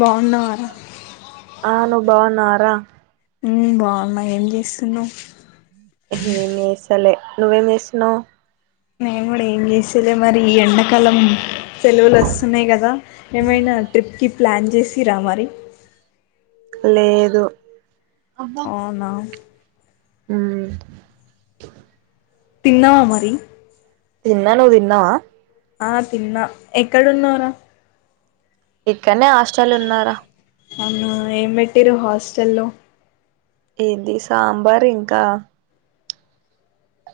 బాగున్న వారా బావున్నారా ఉమ్ బాగున్నా ఏం చేస్తున్నావు ఏమి చేస్తలే నువ్వేం చేస్తున్నావ్ నేం గూడ ఏంజేస్త లే మరిఈ ఎండకాలం సెలవులు వస్తున్నాయి కదా ఏమైనా ట్రిప్కి ప్లాన్ చేసి రామరి లేదు అవునా ఉమ్ తిన్నావా మరి తిన్నా నువ్ తిన్నావా ఆ తిన్న ఎక్కడున్నావ్రా ఇక్కన్నే హస్టలు ఉన్నారా అవునా ఏం పెట్టిర్రు హాస్టల్లో ఏంది సాంబార్ ఇంకా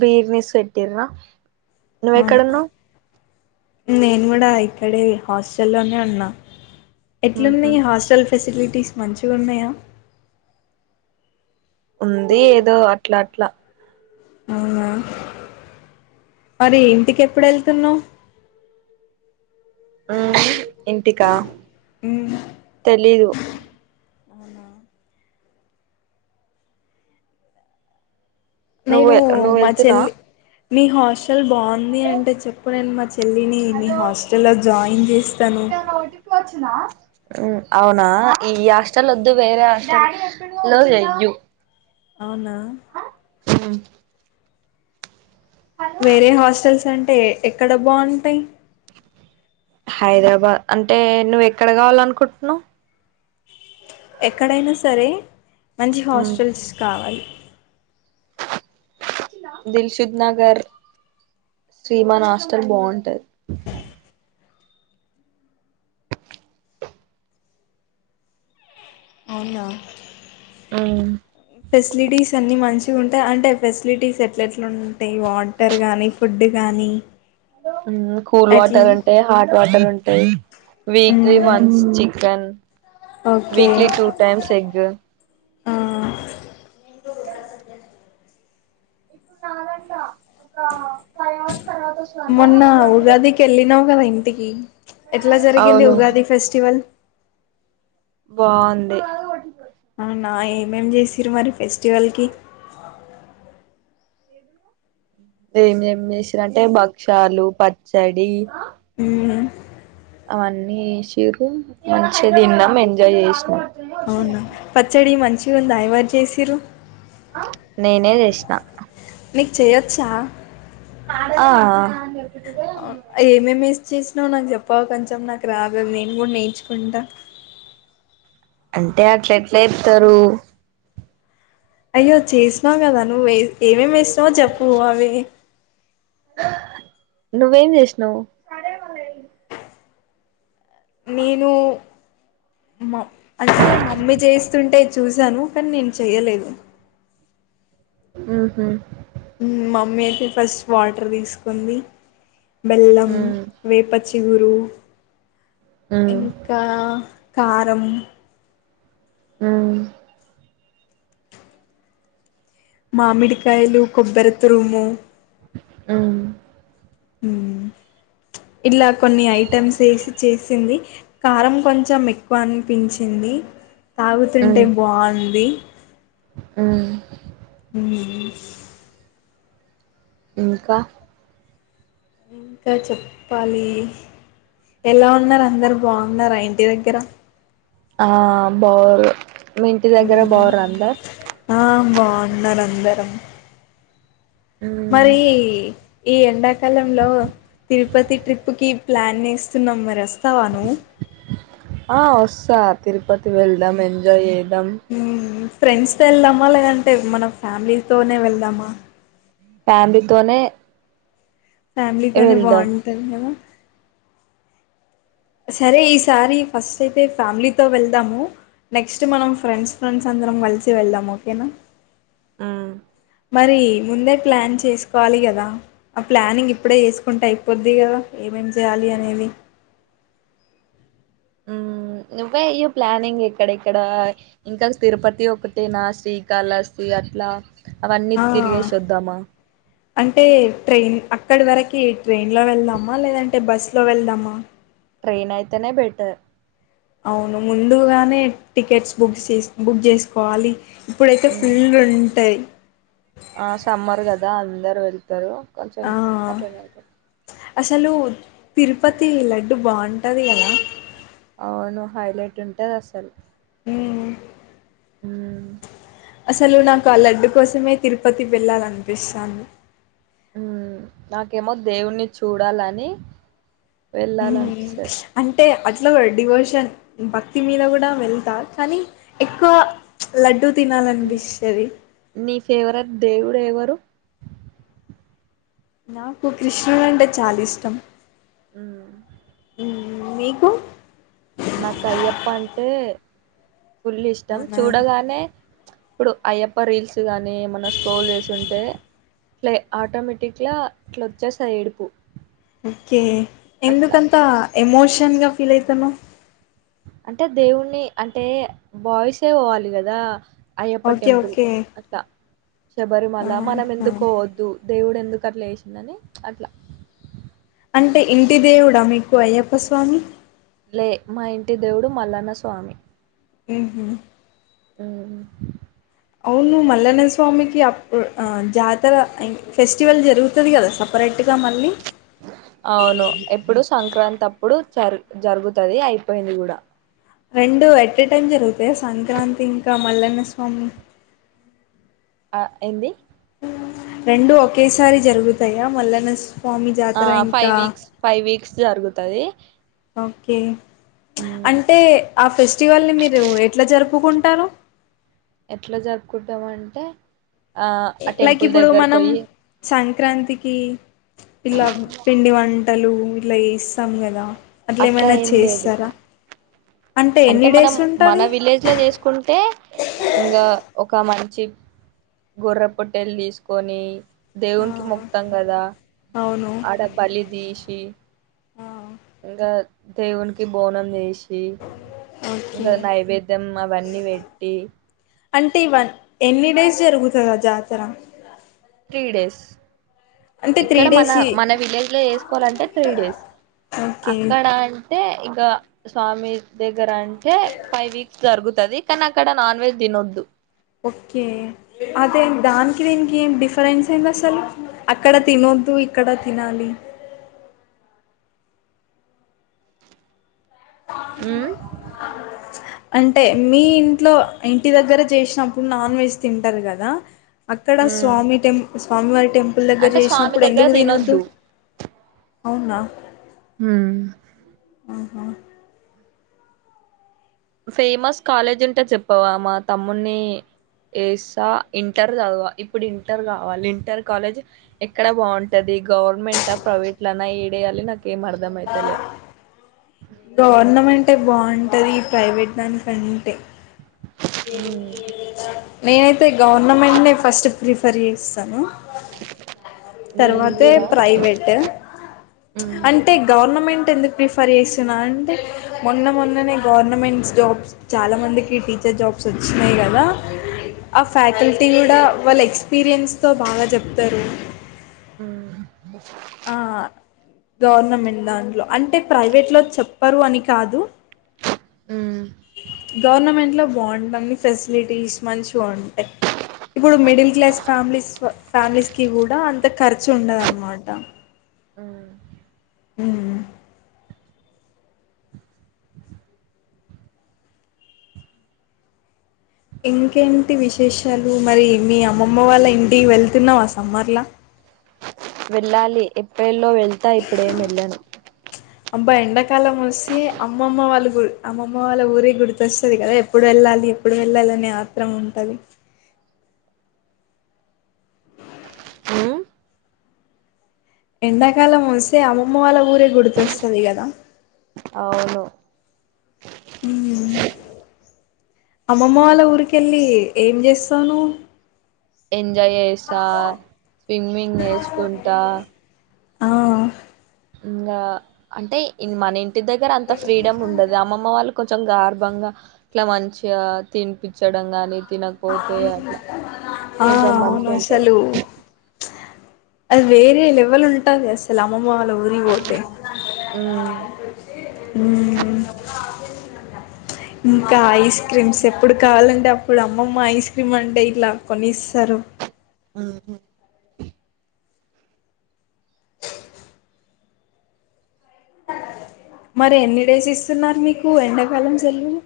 బీర్నస్ పెట్టిన్ర అవును నువ్వెక్కడన్నావు నేను కూడా ఇక్కడ హాస్టల్లోనే ఉన్నా ఎట్లుంది ఊహూ హాస్టల్ ఫు ఫెసిలిటీస్ మంచిగా ఉన్నాయా ఉంది ఏదో అట్లా అట్లా అవునా మరి ఇంటికి ఎప్పుడు వెళ్తున్నావ్ ఆ ఇంటికా ఉమ్ తెలీదు అవునా నువ్వు నేను నువ్వు మా వెళ్తున్నా చెల్లి మీ హస్ట్ ల్ బావుంది అంటే చెప్పు నేను మ చెల్లిని మీ హాస్టల్లో జాయిన్ చేస్తను అవునా ఈ హాస్టలో వద్దు వేరే హాస్టలో చెయ్యు అవునా మ్మ్ వేరే హాస్టల్స్ అంటే ఏ ఎక్కడ బాగుంటాయి హైదరాబాద్ అంటే నువ్ ఎక్కడ కావాలనుకుంటున్నావ్ ఎక్కడైనా సరే మంచి హాస్టల్స్ కావాలి దిల్శుద్ నగర్ శ్రీమన్ హస్టల్ బాగుంటది అవునా ఆ ఫెసిలిటీస్ అన్ని మంచిగా ఉంటాయి అంటే ఫెసిలిటీస్ ఎట్ల ఎట్లా ఉంటాయి వాటర్ గానీ ఫుడ్ గానీ కూల్ వాటర్ ఉంటాయ్ హాట్ వాటర్ ఉంటాయ్ వీక్లీ మ్మ్ వన్స్ పెన్ okay weekly two times egg ఆ ఇప్పుడు నాదంట ఒక ఫైవ్ అవర్స్ తర్వాత వస్తుందంట మొన్న అప్పుడు అంటే ఉగాది కి వెళ్ళినావు కదా ఇన్ టికి ఎట్లా జరిగింది అవును ఉగాది ఫెస్టివల్ బాగుంది ఆ నాయి ఏమేమ్ చేస్సిర్రు మరి ఫెస్టివల్కి ఏం ఏం చేసిరంటే భక్షాలు పచ్చడి మ్మ్ హు అవన్నీ చేశిరు మంచిగా తిన్నాం ఎంజాయ్ చేసినాం అవునా పచ్చడి మంచి చిగుంద ఎవ్వరు చేస్సిర్రు నేనే చేసినా మీరు చెయొచ్చా ఆ ఏమేమేం ఏసీ చేసి ను్వు నాకు చెప్పావు కొంచెం నాకు రావదు నేను కూడా నేర్చుకుంటా అంటే అట్ల ఎట్లా ఇతారు అయ్యో చేసినావు కదా నువ్వు ఏమేమి వేసినావో చెప్పు అవి నువ్వేం చేసినావు నేను మా అంటే మమ్మీ చేస్తుంటే చూశాను కానీ నేను చెయ్యలేదు హుహు మమ్మీ అయితే ఫస్ట్ వాటర్ తీసుకుంది. బెల్లం, ఉమ్ వేప చిగురు డు ఉమ్ ఇంకా కారం ఆ మామిడికాయలు కొబ్బరి తురుము ఆ అ ఇలా కొన్ని ఐటెమ్స్ వేసి చేసింది కారం కొంచెం ఎక్కువ అనిపించింది. తాగుతుంటే బాంది హు హు ఇంకా ఇంకా చెప్పాలి ఎలా ఉన్నారు అందరు బాగున్నారా ఇంటి దగ్గర. ఆ బో మీ ఇంటి దగ్గర బోరు అంద ఉన్నారు అందరం ఉమ్ మరీ ఈ ఎండాకాలంలో తిరుపతి ట్రిప్కి ప్లాన్ వేస్తునము మరి వస్తావా నువ్వు. ఆ వస్తా తిరుపతి వెళ్దాం ఎంజాయ్ చే దం ఫ్రెండ్స్ తో వెళ్దామా లేదంటే మన ఫ్యామిలీ తోనే వెళ్దామా. ఫ్యామిలీతోనే ఫ్యామిలీతోనే వెళ్దాం బాగుంటంది కదా సరే ఈసారి ఫస్ట్ అయితే ఫ్యామిలీతో వెళ్దాము నెక్స్ట్ మనం ఫ్రెండ్స్ ఫ్రెండ్స్ అందరం కలిసి వెళ్దాము ఓకేనా. ఆ మరి ముందే ప్లాన్ చేసుకోవాలి కదా ఆ ప్లానింగ్ ఇప్పుడే చేసుకుంటే అయిపోద్ది కదా ఏమేం చేయాలి అనేది నువ్వే వేయి ప్లానింగ్ ఎక్కడెక్కడ ఇంకా తిరుపతి ఒకటేనా శ్శ్రీకాళహస్తి అట్లా అవన్నీ ఆ తిరిగే వద్దామా అంటే ట్రైన్ అక్కడి వరకి ట్రైన్ లో వెళ్దామా లేదంటే బస్ లో వెళ్దామా ట్రైన్ ఐతే నే బెటర్ అవును ముందుగానే టికెట్స్ బుక్ చే బుక్ చేసుకోవాలి ఇప్పుడైతే ఉమ్ ఫుల్లుఉంటది ఆ సమ్మర్ కదా దా అందరు వెళ్తారు కొంచం ఆ అట్లనే అసలు తిరుపతి లడ్డు బావుంటది కదా అవును హైలైట్ ఉంటది అసలు హ్మ్ మ్మ్ అసలు నాకు ఆ లడ్డు కోసమే తిరుపతి వెళ్ళాలనిపిస్తాను ఉ నాకేమో దేవుణ్ణి చూడాలని వెళ్ళాలనిపిస్తాది టె అట్లు డివోషన్ భక్తి మీద కూడా వెళ్తారు కానీ ఎక్కువ లడ్డూ నీ ఫేవరెట్ దేవుడు ఎవరు నాకు కృష్ణుడు అంటే చాలా ఇష్టం మ్మ్ నీకు నాకు అయ్యప్ప అంటే ఫుల్ ఇష్టం అవునా చూడగానే ఇప్పుడు అయ్యప్ప రీల్స్ కానీ ఏమన స్క్రోల్ చేస్తుంటే ఇట్లా ఆటోమేటిక్గా ఇట్లా వచ్చేస్తాయి ఏడుపు ఓకే అట్లా ఎందుకంత ఎమోష్ న్ గా ఫీల్ అయితన్నవ్ అంటే దేవుణ్ణి అంటే బాయసే పోవాలి కదా అయ్యప్ప ఓకే టెంపుల్ ఓకే అట్లా శబరిమల ఆహా మనం ఎందుకు పోవద్దు దేవుడు ఎందు ఎందుకట్లా వేసిందని అట్లా అంటే ఇంటి దేవుడా మీకు అయ్యప్ప స్వామి మా ఇంటి దేవుడు మల్లన్న స్వామి ఊహూ మ్మ్ అవును మల్లన్న స్వామికి అప్పుడు జాతర ఫెస్టివల్ జరుగుతది కదా సపరేట్గా మళ్ళీ అవును ఎప్పుడు సంక్రాంతి అప్పుడు జరు జరుగుతుది అయిపోయింది కూడా రెండు ఎట్ ఎ టైమ్ జరుగుతాయా సంక్రాంతి ఇంకా మల్లన్న స్వామి ఆ ఏంది రెండూ ఒకేసారి జరుగుతాయా మల్లన్న స్వామి ఆ జాతర ఫైవ్ ఇంకా వీక్స్ ఫైవ్ వీక్స్ జరుగుతది కే మ్మ్ అంటే ఆ ఫెస్టివల్ ని మీరు ఎట్లా జరుపుకుంటారు కుంటం అంటే ఆ ఆ లైక్ టెంపుల్ ఇప్పుడు దగ్గరకు మనం పోయి సం క్రాంతికి ఇలా పిండి వంటలు లేలైస కదా అట్లే అట్లా ఏమైనా ఏం లేదు చేయిస్తారా అంటే మనం మన విలేజ్ లో చేసుకుంటే ఇంకా ఒక మంచి గుర్ర పొట్టేలు తీసుకొని దేవునికి ఆ ముక్తం కదా అవును ఆడ బలి దీష్ ఏ ఆ ఇంకా దేవునికి బోనం చేసి ఓకే ఇంకా నైవేద్యం అవన్నీ పెట్టి అంటే ఇవన్ ఎన్ని డేస్ జరుగుతదా జాతర త్రీ డేస్ అంటే త్రీ ఇక్కడ మన డేస్ ఈ మన విలేజ్ లో చేసుకోవాలంటే త్రీ డేస్ ఓకే అక్కడ అంటే స్వామి ద్ దగ్గర అంటే ఫైవ్ వీక్స్ జరుగుతది అక్క నాక్కడ నాన్ వెజ్ తినోద్దు ఓకే అదే దానికి దీనికి ఏం డిఫరెన్స్ ఏంది అసలు అక్కడ తినొద్దు ఇక్కడ తినాలి. ఉమ్ అంటే మీ ఇంట్లో ఇంటి దగ్గర చేసినప్పుడు నాన్ వెజ్ తింటారు కదా అక్కడ స్వామి టెం స్వామివారిక్ టెంపుల్ దగ్గర అంటే స్వామి చేసినప్పుడు దగ్గర ఎందుకు తినద్దు తినొద్దు అవునా ఆహా ఫేమస్ కాలేజ్ ఉంటే చెప్పవా, మా తమ్ముని ఎస్తా ఇంటర్ చదవా, ఇప్పుడు ఇంటర్ కావాలి ఇంటర్ కాలేజ్ ఎక్కడ బాగుంటది గవర్నమెంట్ ప్రైవేట్ నా ఏడేయాలి నాక్ గవర్నమెంట్ అంటే బాగుంటుంది ఈ ప్రైవేట్ దానికంటే [unintelligible] నేనైతే గవర్నమెంట్నే ఫస్ట్ ప్రిఫర్ చేస్తాను నేను తర్వాతే కూడా ప్రైవేట్ ఉమ్ అంటే గవర్నమెంట్ ఎందుకు ప్రిఫర్ చేస్తున్నా అంటే మొన్న మొన్ననే గవర్నమెంట్ జాబ్స్ చాలా మందికి టీ జాబ్స్ వచ్చినాయి కదా ఆ ఫ్యాకల్టీ కూడా వాళ్ళ ఎక్స్పీరియన్స్తో బాగా చెప్తారు. ఉమ్ ఆ గవర్నమెంట్ దాంట్లో అంటే ప్రైవేట్ లో చెప్పరు అని కాదు ఉమ్ గవర్నమెంట్లో బాగుంటంది ఫెసిలిటీస్ మంచిగా ఉంటాయి ఇప్పుడు మిడిల్ క్లాస్ ఫ్యామిలీస్ ఫ్యామిలీస్ కి గూడా త ఖర్చుండదన్నమాట ఉ ఉ ఇంకేంటి విశేషాలు మరీ మీ అమ్మమ్మ వాళ్ళ ఇంటికి వెళ్తున్నవా సమ్మర్ ల వెళ్లాలి ఏప్రిల్ లో వెళ్తా ఇప్పుడు ఏం వెళ్ళను. అబ్బా ఎండాకాలం వస్తే అమ్మమ్మ వాళ్ళ గుల్ అమ్మమ్మ వాళ్ళ ఊరే గుర్తు వస్తది గదా ఎప్పుడు వెళ్ళాలి ఎప్పుడు వెళ్ళాలి అనే ఆత్రం ఉంటది ఎండాకాలం వస్తే అమ్మమ్మ వాళ్ళ ఊరే గుర్తువస్తాది గదా! అవును మ్ అమ్మమ్మ వాళ్ళ ఊరికెళ్ళి ఏం చేస్తావ్ నవ్వు ఎంజాయ్ చేస్తా స్విమ్మింగ్ నేర్చుకుంటా ఆ ఇంగా అంటే ఇన్ మనిం టి దగ్గర అంత ఫీడమ్ ఉండదు అమ్మమ్మ వాళ్ళు కొంచం గార్భంగా ఇట్లా మంచిగా తిన్పిచ్చడం గాని తినకపోతే అట్లా ఆ కొంచెం అవును మంచిగా ఉంటది అసలు అది వేరే లెవల్ ఉన్ ఉంటది అసలు అమ్మమమ్ వాళ్ళ ఊరికి వోతే ఉమ్ ఉ ఇంకా ఐస్ క్రీమ్స్ ఎప్పుడు కావాలంటే అప్పుడు అమ్మమ్మ ఐస్ క్రీమ్ అంటే ఇట్ల కొనిస్తారు. ఉహు మరి ఎన్ని డేస్ ఇస్తున్నారు మీకు ఎండాకాలం సెలువులు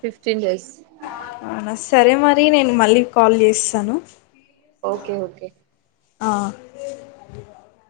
ఫిఫ్టీన్ డేస్ అవునా సరే మరి నేను మళ్ళీ కాల్ చేస్తాను. ఓకే ఓకే ఆ